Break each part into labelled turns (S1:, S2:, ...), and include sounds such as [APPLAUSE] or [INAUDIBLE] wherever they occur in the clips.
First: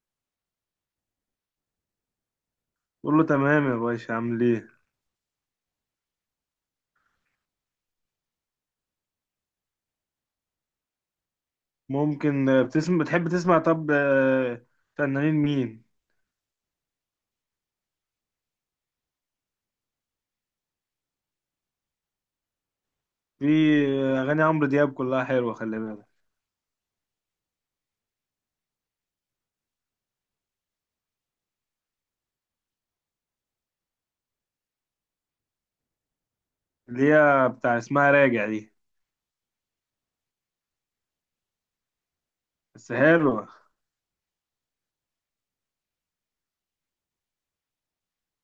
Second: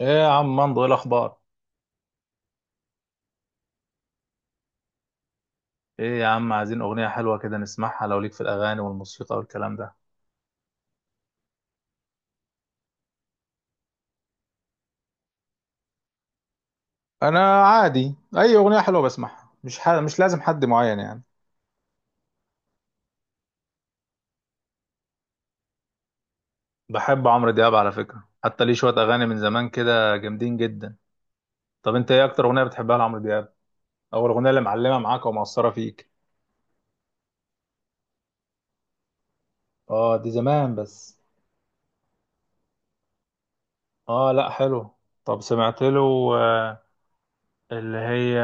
S1: ايه يا عم مندو، ايه الاخبار؟
S2: بقول له تمام يا باشا عامل ايه.
S1: ايه يا عم، عايزين اغنيه حلوه كده نسمعها. لو ليك في الاغاني والموسيقى والكلام ده.
S2: ممكن بتحب تسمع؟ طب فنانين مين؟
S1: انا عادي اي اغنيه حلوه بسمعها، مش ح... مش لازم حد معين يعني.
S2: في اغاني عمرو دياب كلها حلوه، خلي بالك
S1: بحب عمرو دياب على فكره، حتى ليه شويه اغاني من زمان كده جامدين جدا. طب انت ايه اكتر اغنيه بتحبها لعمرو دياب، او الاغنيه اللي معلمه معاك ومأثره فيك؟
S2: اللي هي بتاع اسمها راجع دي.
S1: اه دي زمان بس.
S2: بس حلوه.
S1: اه لا حلو. طب سمعت له. آه، اللي هي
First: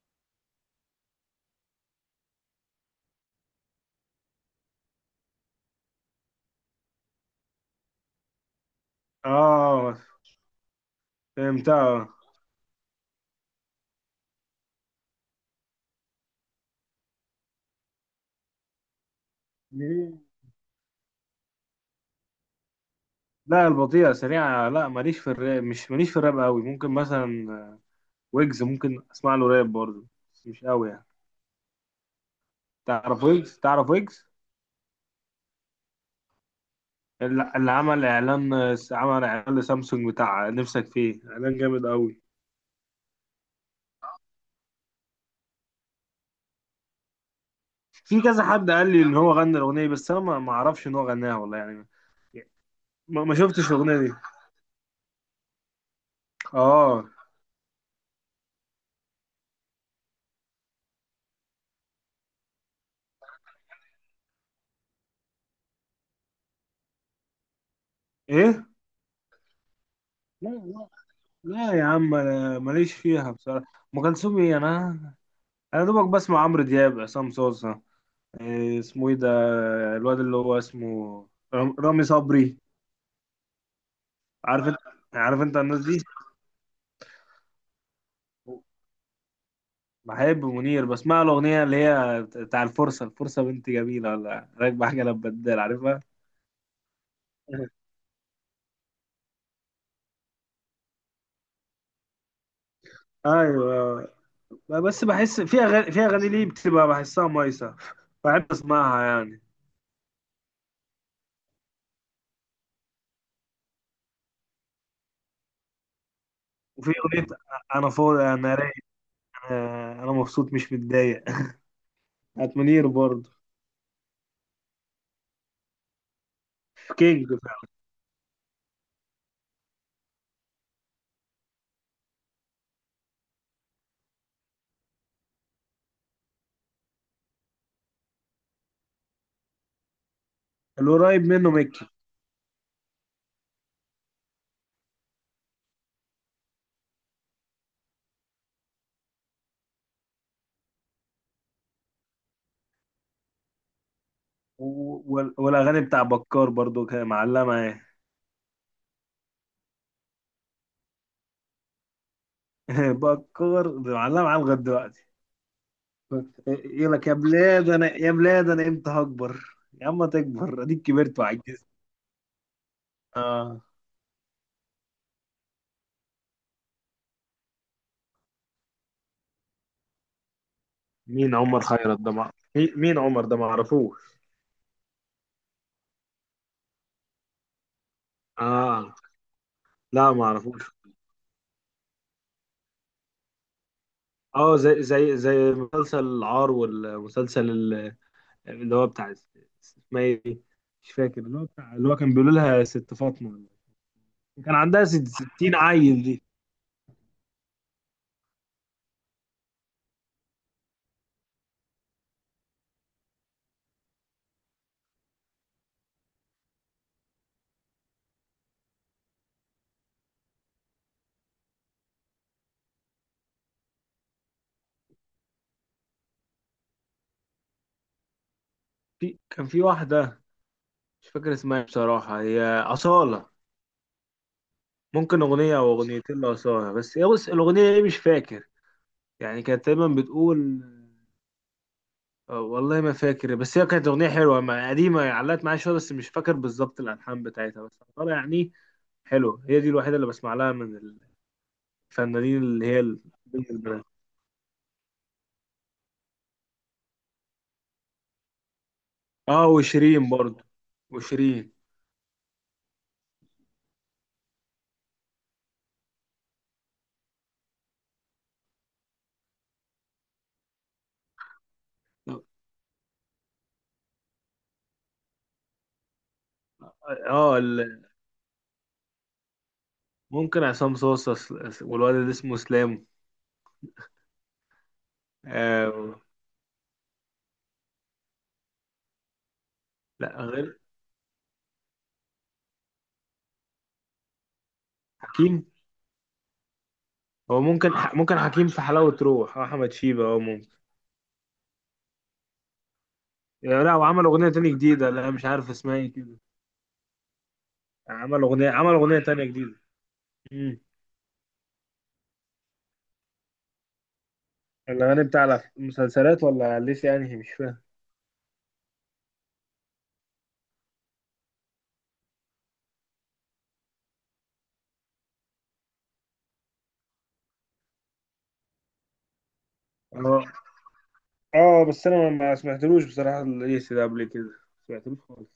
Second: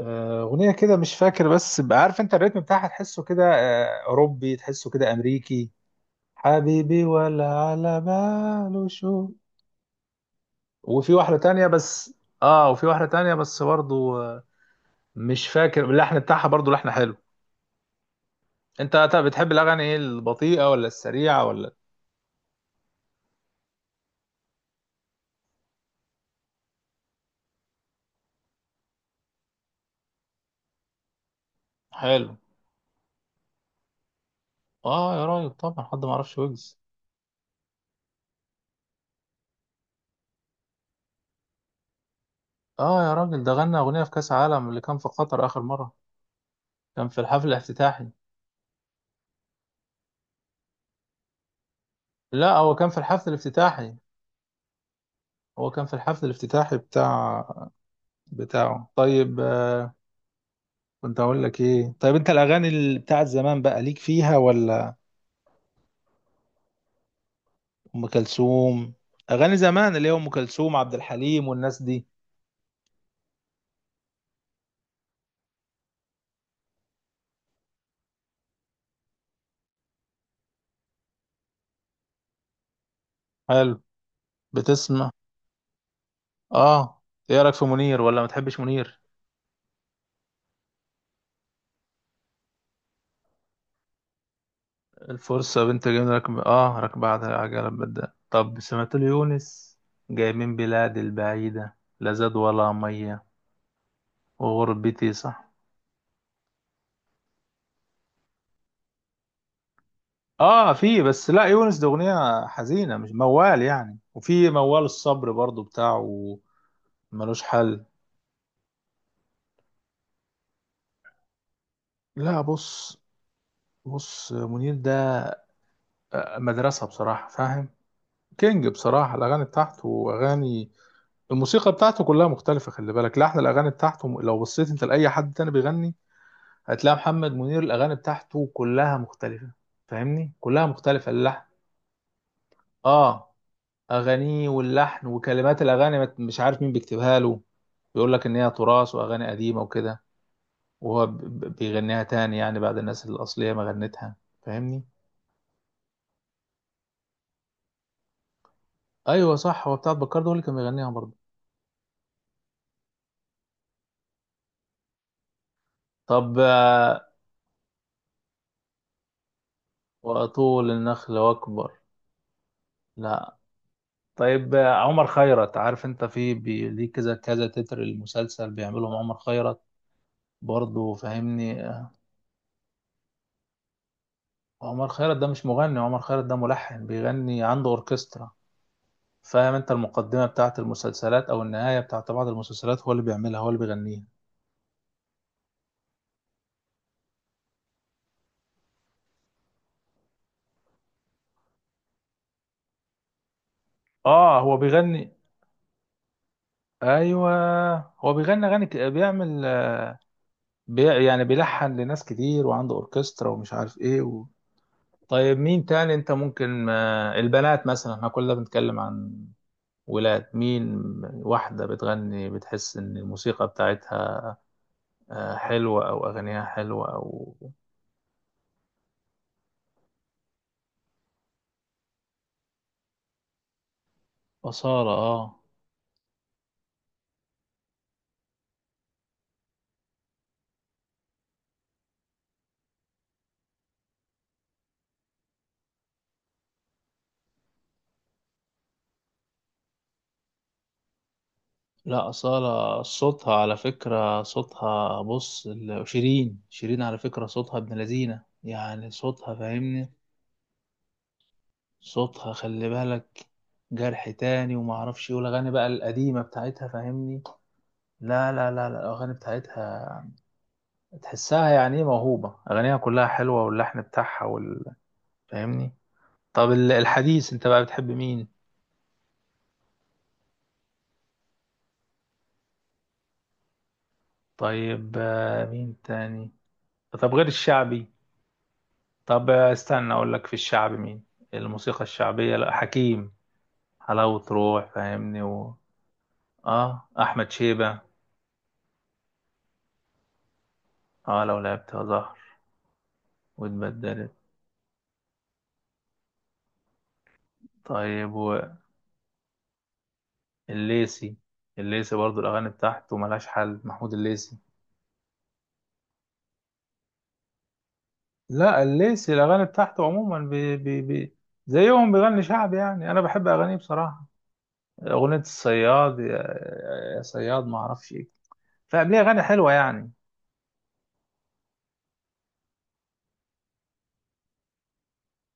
S1: أغنية كده مش فاكر، بس بقى عارف أنت الريتم بتاعها، تحسه كده أوروبي، تحسه كده أمريكي. حبيبي ولا على باله شو.
S2: اه،
S1: وفي واحدة تانية
S2: فهمتها.
S1: بس. آه وفي واحدة تانية بس برضو، مش فاكر اللحن بتاعها، برضو لحن حلو. أنت طب بتحب الأغاني إيه،
S2: مين؟
S1: البطيئة ولا السريعة ولا؟
S2: لا، البطيئه سريعه، لا ماليش في الراب، مش ماليش في الراب قوي. ممكن مثلا ويجز ممكن اسمع له راب برضه، بس مش قوي يعني.
S1: حلو.
S2: تعرف ويجز؟ تعرف ويجز
S1: آه يا راجل، طبعا حد ما يعرفش ويجز.
S2: اللي عمل اعلان، عمل اعلان لسامسونج بتاع نفسك، فيه اعلان جامد قوي.
S1: آه يا راجل، ده غنى أغنية في كأس العالم اللي كان في قطر آخر مرة. كان في الحفل الافتتاحي.
S2: في كذا حد قال لي ان هو غنى الاغنيه، بس انا ما اعرفش ان هو غناها والله يعني.
S1: لا هو كان في
S2: ما,
S1: الحفل
S2: ما شفتش
S1: الافتتاحي.
S2: الاغنيه دي.
S1: هو كان في الحفل الافتتاحي
S2: اه.
S1: بتاع بتاعه. طيب كنت اقول لك ايه؟ طيب انت الاغاني بتاعت زمان بقى ليك فيها ولا؟ ام
S2: ايه؟
S1: كلثوم. اغاني زمان اللي هي ام
S2: لا
S1: كلثوم،
S2: لا.
S1: عبد الحليم،
S2: لا
S1: والناس
S2: يا
S1: دي.
S2: عم انا ماليش فيها بصراحه. ام كلثوم ايه؟ انا انا دوبك بسمع عمرو دياب، عصام صوصه. إيه اسمه ايه ده؟ الواد اللي هو اسمه رامي صبري.
S1: حلو.
S2: عارف انت؟
S1: بتسمع.
S2: عارف انت الناس دي؟
S1: اه. ايه رايك في منير، ولا ما تحبش منير؟
S2: بحب منير، بسمع له اغنيه اللي هي بتاع الفرصه، الفرصه بنت جميله ولا راكبه حاجه لبدال،
S1: الفرصه بنت
S2: عارفها؟
S1: جميله، ركب اه ركب بعدها عجله
S2: [LAUGHS]
S1: بدأ. طب سمعت ليونس؟ جاي من بلاد البعيده، لا زاد ولا ميه.
S2: ايوه. بس
S1: وغربتي
S2: بحس
S1: صح.
S2: في اغاني، في اغاني ليه بتبقى بحسها مايسه، بحب اسمعها يعني.
S1: اه في، بس لا يونس ده اغنيه حزينه مش موال يعني. وفي موال الصبر برضو بتاعه.
S2: وفي اغنيه
S1: ملوش حل.
S2: انا فاضي انا رايق، انا مبسوط مش متضايق. [LAUGHS]
S1: لا
S2: بتاعت منير
S1: بص،
S2: برضه.
S1: بص منير ده مدرسه
S2: كينج
S1: بصراحه، فاهم.
S2: فعلا.
S1: كينج بصراحه، الاغاني بتاعته واغاني الموسيقى بتاعته كلها مختلفه. خلي بالك لحن الاغاني بتاعته، لو بصيت انت لاي حد تاني بيغني هتلاقي محمد منير الاغاني بتاعته كلها مختلفه. فاهمني، كلها مختلفه
S2: القريب
S1: اللحن.
S2: منه ميكي.
S1: اه. اغانيه واللحن وكلمات الاغاني مش عارف مين بيكتبها له. بيقول لك ان هي تراث واغاني قديمه وكده، وهو بيغنيها تاني يعني بعد الناس الاصليه ما غنتها. فاهمني.
S2: والاغاني بتاع بكار برضه كان معلمه معايا.
S1: ايوه صح، هو بتاع بكار ده هو اللي كان بيغنيها برضه.
S2: [LAUGHS] بكار معلمه معايا لغايه دلوقتي.
S1: طب
S2: يقول لك يا بلاد انا، يا بلاد انا امتى هكبر. يا عم تكبر
S1: واطول
S2: اديك
S1: النخل
S2: كبرت وعجزت.
S1: واكبر. لا.
S2: اه.
S1: طيب عمر خيرت، عارف انت؟ في ليه كذا كذا تتر المسلسل بيعملهم عمر خيرت برضه،
S2: مين عمر
S1: فاهمني.
S2: خيرت ده مين عمر ده؟ ما اعرفوش.
S1: عمر خيرت ده مش مغني، عمر خيرت ده ملحن، بيغني عنده اوركسترا.
S2: اه.
S1: فاهم انت؟
S2: لا ما
S1: المقدمه بتاعت
S2: اعرفوش.
S1: المسلسلات او النهايه بتاعت بعض المسلسلات هو اللي بيعملها، هو اللي بيغنيها.
S2: اه زي زي مسلسل العار، والمسلسل اللي هو اسمها ايه دي؟ مش فاكر، اللي هو بتاع اللي هو كان بيقولوا لها ست فاطمة،
S1: اه
S2: كان
S1: هو
S2: عندها
S1: بيغني.
S2: 60 عيل دي.
S1: ايوه، هو بيغني اغاني بيعمل، يعني بيلحن لناس كتير، وعنده اوركسترا، ومش عارف ايه و... طيب مين تاني انت ممكن؟ البنات مثلا، احنا كلنا بنتكلم عن ولاد. مين؟ واحدة بتغني، بتحس ان الموسيقى بتاعتها حلوة، او اغانيها حلوة، او...
S2: في كان في واحدة مش فاكر اسمها ايه بصراحة، هي أصالة.
S1: أصالة؟
S2: ممكن
S1: اه.
S2: أغنية أو أغنيتين لأصالة، بس هي بص الأغنية إيه مش فاكر، يعني كانت دايما بتقول والله ما فاكر، بس هي كانت أغنية حلوة قديمة، علقت معايا شوية، بس مش فاكر بالظبط الألحان بتاعتها، بس أصالة يعني حلو. هي دي الوحيدة اللي بسمع لها من
S1: لا
S2: الفنانين اللي هي
S1: أصالة صوتها على
S2: البنات.
S1: فكرة، صوتها بص شيرين. شيرين على فكرة صوتها ابن لذينة يعني، صوتها
S2: اه
S1: فاهمني.
S2: وشيرين برضه. وشيرين.
S1: صوتها خلي بالك جرح تاني وما اعرفش ايه، والاغاني بقى القديمه بتاعتها فاهمني. لا الاغاني بتاعتها تحسها يعني ايه، موهوبه. اغانيها كلها حلوه واللحن بتاعها وال... فاهمني. طب الحديث
S2: اه.
S1: انت بقى بتحب مين؟
S2: ممكن عصام صاصا، والواد اللي اسمه اسلام.
S1: طيب مين
S2: آه.
S1: تاني؟ طب غير الشعبي. طب استنى اقول
S2: لا
S1: لك في
S2: غير
S1: الشعب مين. الموسيقى الشعبية، لا حكيم. حلاوة روح فاهمني
S2: حكيم.
S1: و... اه احمد
S2: هو ممكن،
S1: شيبة،
S2: ممكن حكيم في حلاوة روح، احمد شيبة اه ممكن.
S1: اه لو لعبت زهر
S2: لا لا، وعمل
S1: واتبدلت.
S2: اغنية تانية جديدة، لا مش عارف اسمها ايه كده.
S1: طيب.
S2: عمل اغنية، عمل اغنية تانية جديدة. امم
S1: والليسي، الليسي برضو الاغاني بتاعته ملهاش حل، محمود الليسي.
S2: الاغاني بتاع المسلسلات ولا ليسي يعني مش فاهم.
S1: لا الليسي الاغاني بتاعته عموما، بي زيهم بيغني شعب يعني. انا بحب اغانيه بصراحة. اغنية الصياد يا، يا صياد ما اعرفش ايه، فقبليه، اغاني حلوة يعني.
S2: اه. اه بس انا ما سمعتلوش بصراحة، ليسي ده قبل كده ما سمعتلوش خالص.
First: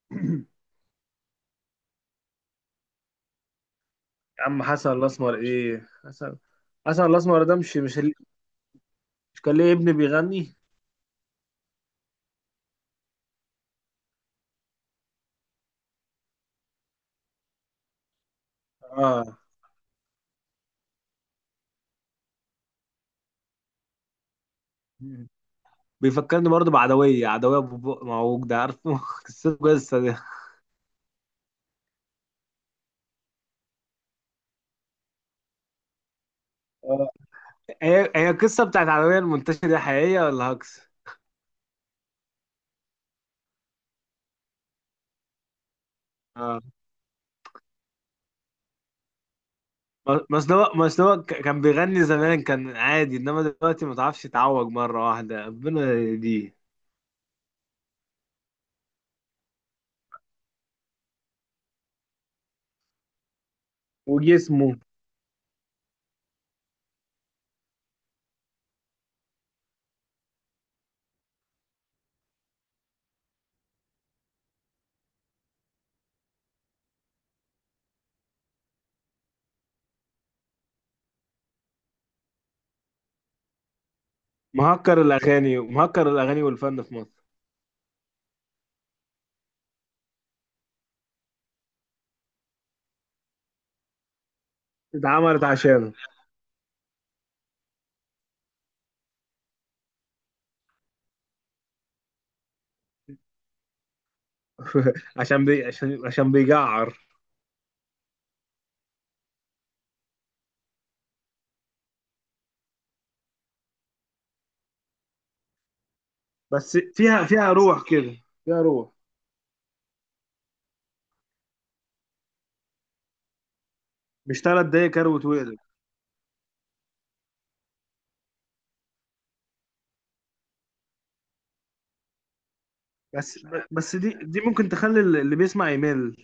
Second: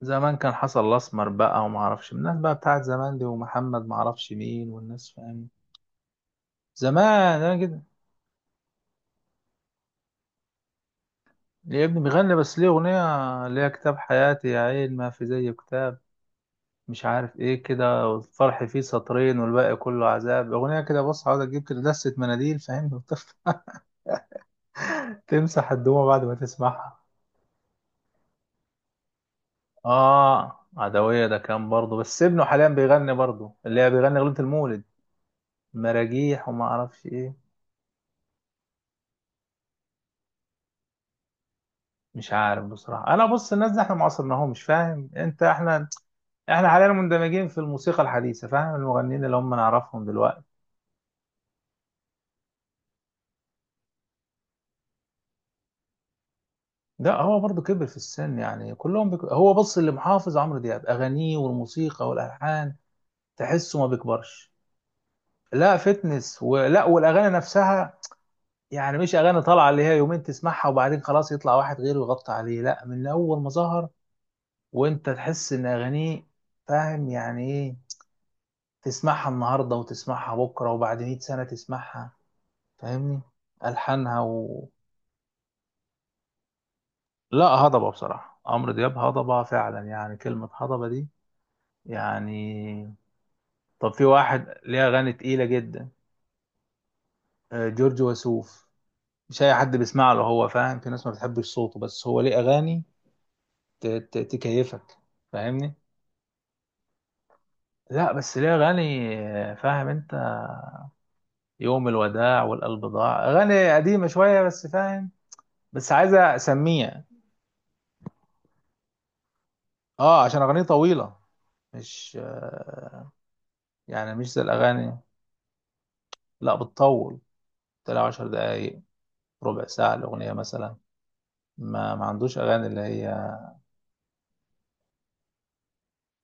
S1: زمان كان حصل الاسمر بقى وما اعرفش الناس بقى بتاعت زمان دي، ومحمد ما اعرفش
S2: يا عم
S1: مين
S2: حسن
S1: والناس،
S2: الاسمر،
S1: فاهم؟
S2: ايه حسن؟
S1: زمان
S2: حسن الاسمر
S1: انا
S2: ده مش
S1: كده.
S2: مش مش كان ليه ابن بيغني؟
S1: ليه ابني بيغني، بس ليه اغنيه اللي هي كتاب حياتي يا عين، ما في زي كتاب، مش عارف ايه كده، والفرح فيه
S2: اه.
S1: سطرين والباقي كله عذاب. اغنيه كده بص، عاوز اجيب كده دسه مناديل فاهم، [LAUGHS] تمسح الدموع بعد ما
S2: بيفكرني برضه
S1: تسمعها.
S2: بعدوية، عدوية أبو بق معوج ده، عارفه؟ [LAUGHS] قصته قصة دي.
S1: اه عدويه ده كان برضه، بس ابنه حاليا بيغني برضه، اللي هي بيغني اغنيه المولد، مراجيح وما اعرفش
S2: اه.
S1: ايه.
S2: هي هي القصة بتاعت عدوية المنتشرة دي حقيقية ولا هكس؟
S1: مش عارف بصراحة. أنا بص الناس دي إحنا ما عصرناهمش، فاهم أنت؟ إحنا،
S2: اه.
S1: إحنا حاليا مندمجين في الموسيقى الحديثة، فاهم، المغنيين اللي هم نعرفهم دلوقتي.
S2: مصنوع، مصنوع كان بيغني زمان كان عادي، إنما دلوقتي ما تعرفش، يتعوج مرة واحدة ربنا دي.
S1: ده هو برضه كبر في السن يعني كلهم بك... هو بص، اللي محافظ عمرو دياب، أغانيه والموسيقى والألحان تحسه ما بيكبرش.
S2: وجسمه.
S1: لا فتنس ولا، والأغاني نفسها يعني. مش أغاني طالعة اللي هي يومين تسمعها وبعدين خلاص يطلع واحد غيره يغطي عليه. لا، من أول ما ظهر وأنت تحس إن أغانيه فاهم يعني إيه، تسمعها النهارده وتسمعها بكره وبعد 100 سنه تسمعها. فاهمني، الحانها و...
S2: مهكر الأغاني، مهكر الأغاني والفن في مصر.
S1: لا هضبه بصراحه، عمرو دياب هضبه فعلا يعني، كلمه هضبه دي يعني. طب في واحد ليه اغاني تقيله
S2: اتعملت
S1: جدا،
S2: عشانه.
S1: جورج وسوف. مش اي حد بيسمع له هو، فاهم، في ناس ما بتحبش صوته، بس هو ليه اغاني تكيفك، فاهمني.
S2: عشان بيجعر.
S1: لا بس ليه اغاني فاهم انت، يوم الوداع، والقلب ضاع، اغاني قديمه شويه بس فاهم، بس عايزه
S2: بس
S1: اسميها.
S2: فيها، فيها روح كده، فيها روح.
S1: اه عشان اغانيه طويله، مش يعني مش
S2: مش
S1: زي
S2: ثلاث دقايق
S1: الأغاني.
S2: كروت وقلب.
S1: لا بتطول، تلاقي عشر دقايق، ربع ساعة الأغنية مثلا. ما ما عندوش أغاني اللي هي...
S2: بس، بس دي ممكن تخلي اللي بيسمع يمل.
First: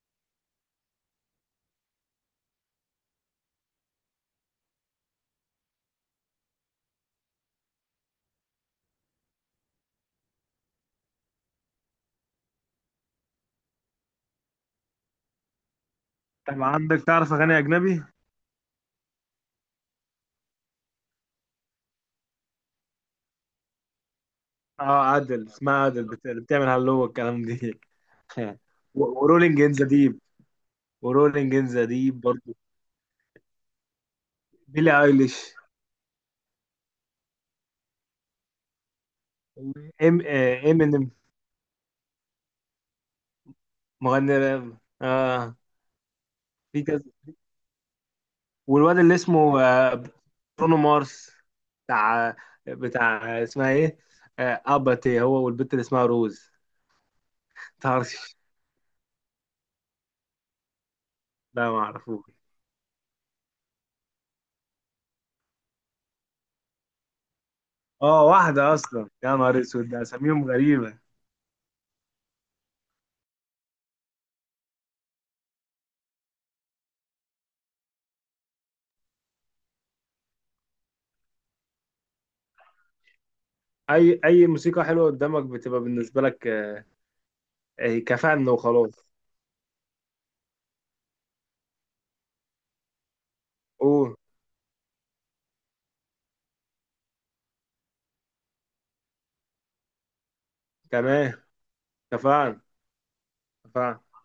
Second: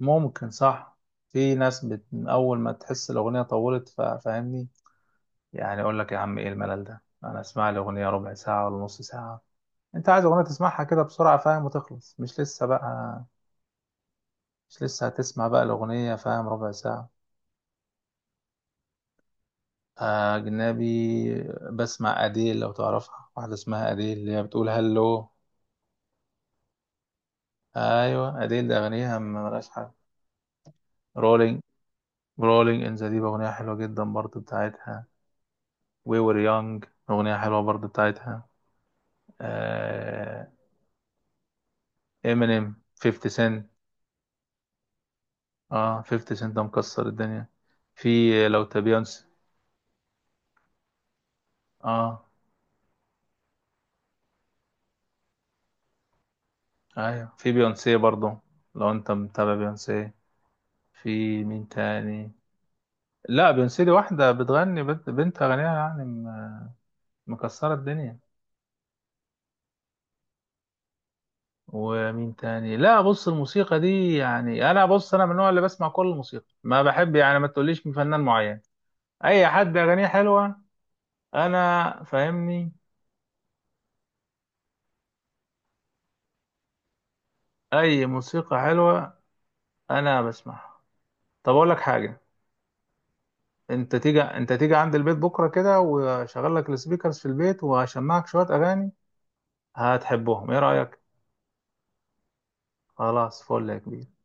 S1: ممكن صح. في ناس بت... من أول ما تحس الأغنية طولت فاهمني. يعني أقول لك يا عم إيه الملل ده؟ أنا أسمع لي أغنية ربع ساعة ولا نص ساعة. أنت عايز أغنية تسمعها كده بسرعة فاهم وتخلص، مش لسه بقى، مش لسه هتسمع بقى الأغنية فاهم
S2: طب
S1: ربع
S2: عندك
S1: ساعة.
S2: تعرف اغاني اجنبي؟
S1: أجنبي؟ بسمع أديل لو تعرفها، واحدة اسمها أديل اللي هي بتقول
S2: اه
S1: هلو.
S2: عادل، اسمها عادل، بتعمل هلو والكلام دي.
S1: ايوه
S2: [LAUGHS]
S1: اديل اغانيها ما
S2: ورولينج
S1: ملهاش
S2: ان ذا
S1: حل.
S2: ديب، ورولينج
S1: رولينج
S2: ان ذا ديب برضه.
S1: رولينج ان ذا ديب اغنيه حلوه جدا برضو
S2: بيلي
S1: بتاعتها.
S2: ايليش.
S1: وي وير يونج اغنيه حلوه برضو بتاعتها.
S2: ام آه، امينيم.
S1: امينيم، 50 سنت.
S2: مغني راب اه.
S1: اه 50 سنت ده
S2: في كذا.
S1: مكسر الدنيا. في لو تا
S2: والواد اللي
S1: بيونسي.
S2: اسمه برونو مارس،
S1: اه
S2: بتاع، بتاع اسمها ايه اباتي، هو والبنت اللي اسمها روز.
S1: ايوه في بيونسي برضو.
S2: طرش.
S1: لو انت متابع بيونسي. في مين
S2: لا ما اعرفوش.
S1: تاني؟ لا بيونسي دي واحدة بتغني، بنت أغنيها يعني، مكسرة الدنيا.
S2: اه واحدة أصلا يا نهار أسود ده، أساميهم غريبة.
S1: ومين تاني؟ لا بص الموسيقى دي يعني انا، بص انا من النوع اللي بسمع كل الموسيقى، ما بحب يعني ما تقوليش من فنان معين. اي حد اغانيه حلوه انا فاهمني،
S2: أي موسيقى حلوة قدامك بتبقى بالنسبة لك إيه،
S1: اي
S2: كفن
S1: موسيقى
S2: وخلاص.
S1: حلوه انا بسمعها. طب اقول لك حاجه،
S2: أوه.
S1: انت تيجي عند البيت بكره كده، واشغل لك السبيكرز في البيت وهشمعك شويه اغاني هتحبهم، ايه رايك؟
S2: تمام. كفن.
S1: خلاص فل يا كبير.
S2: كفن.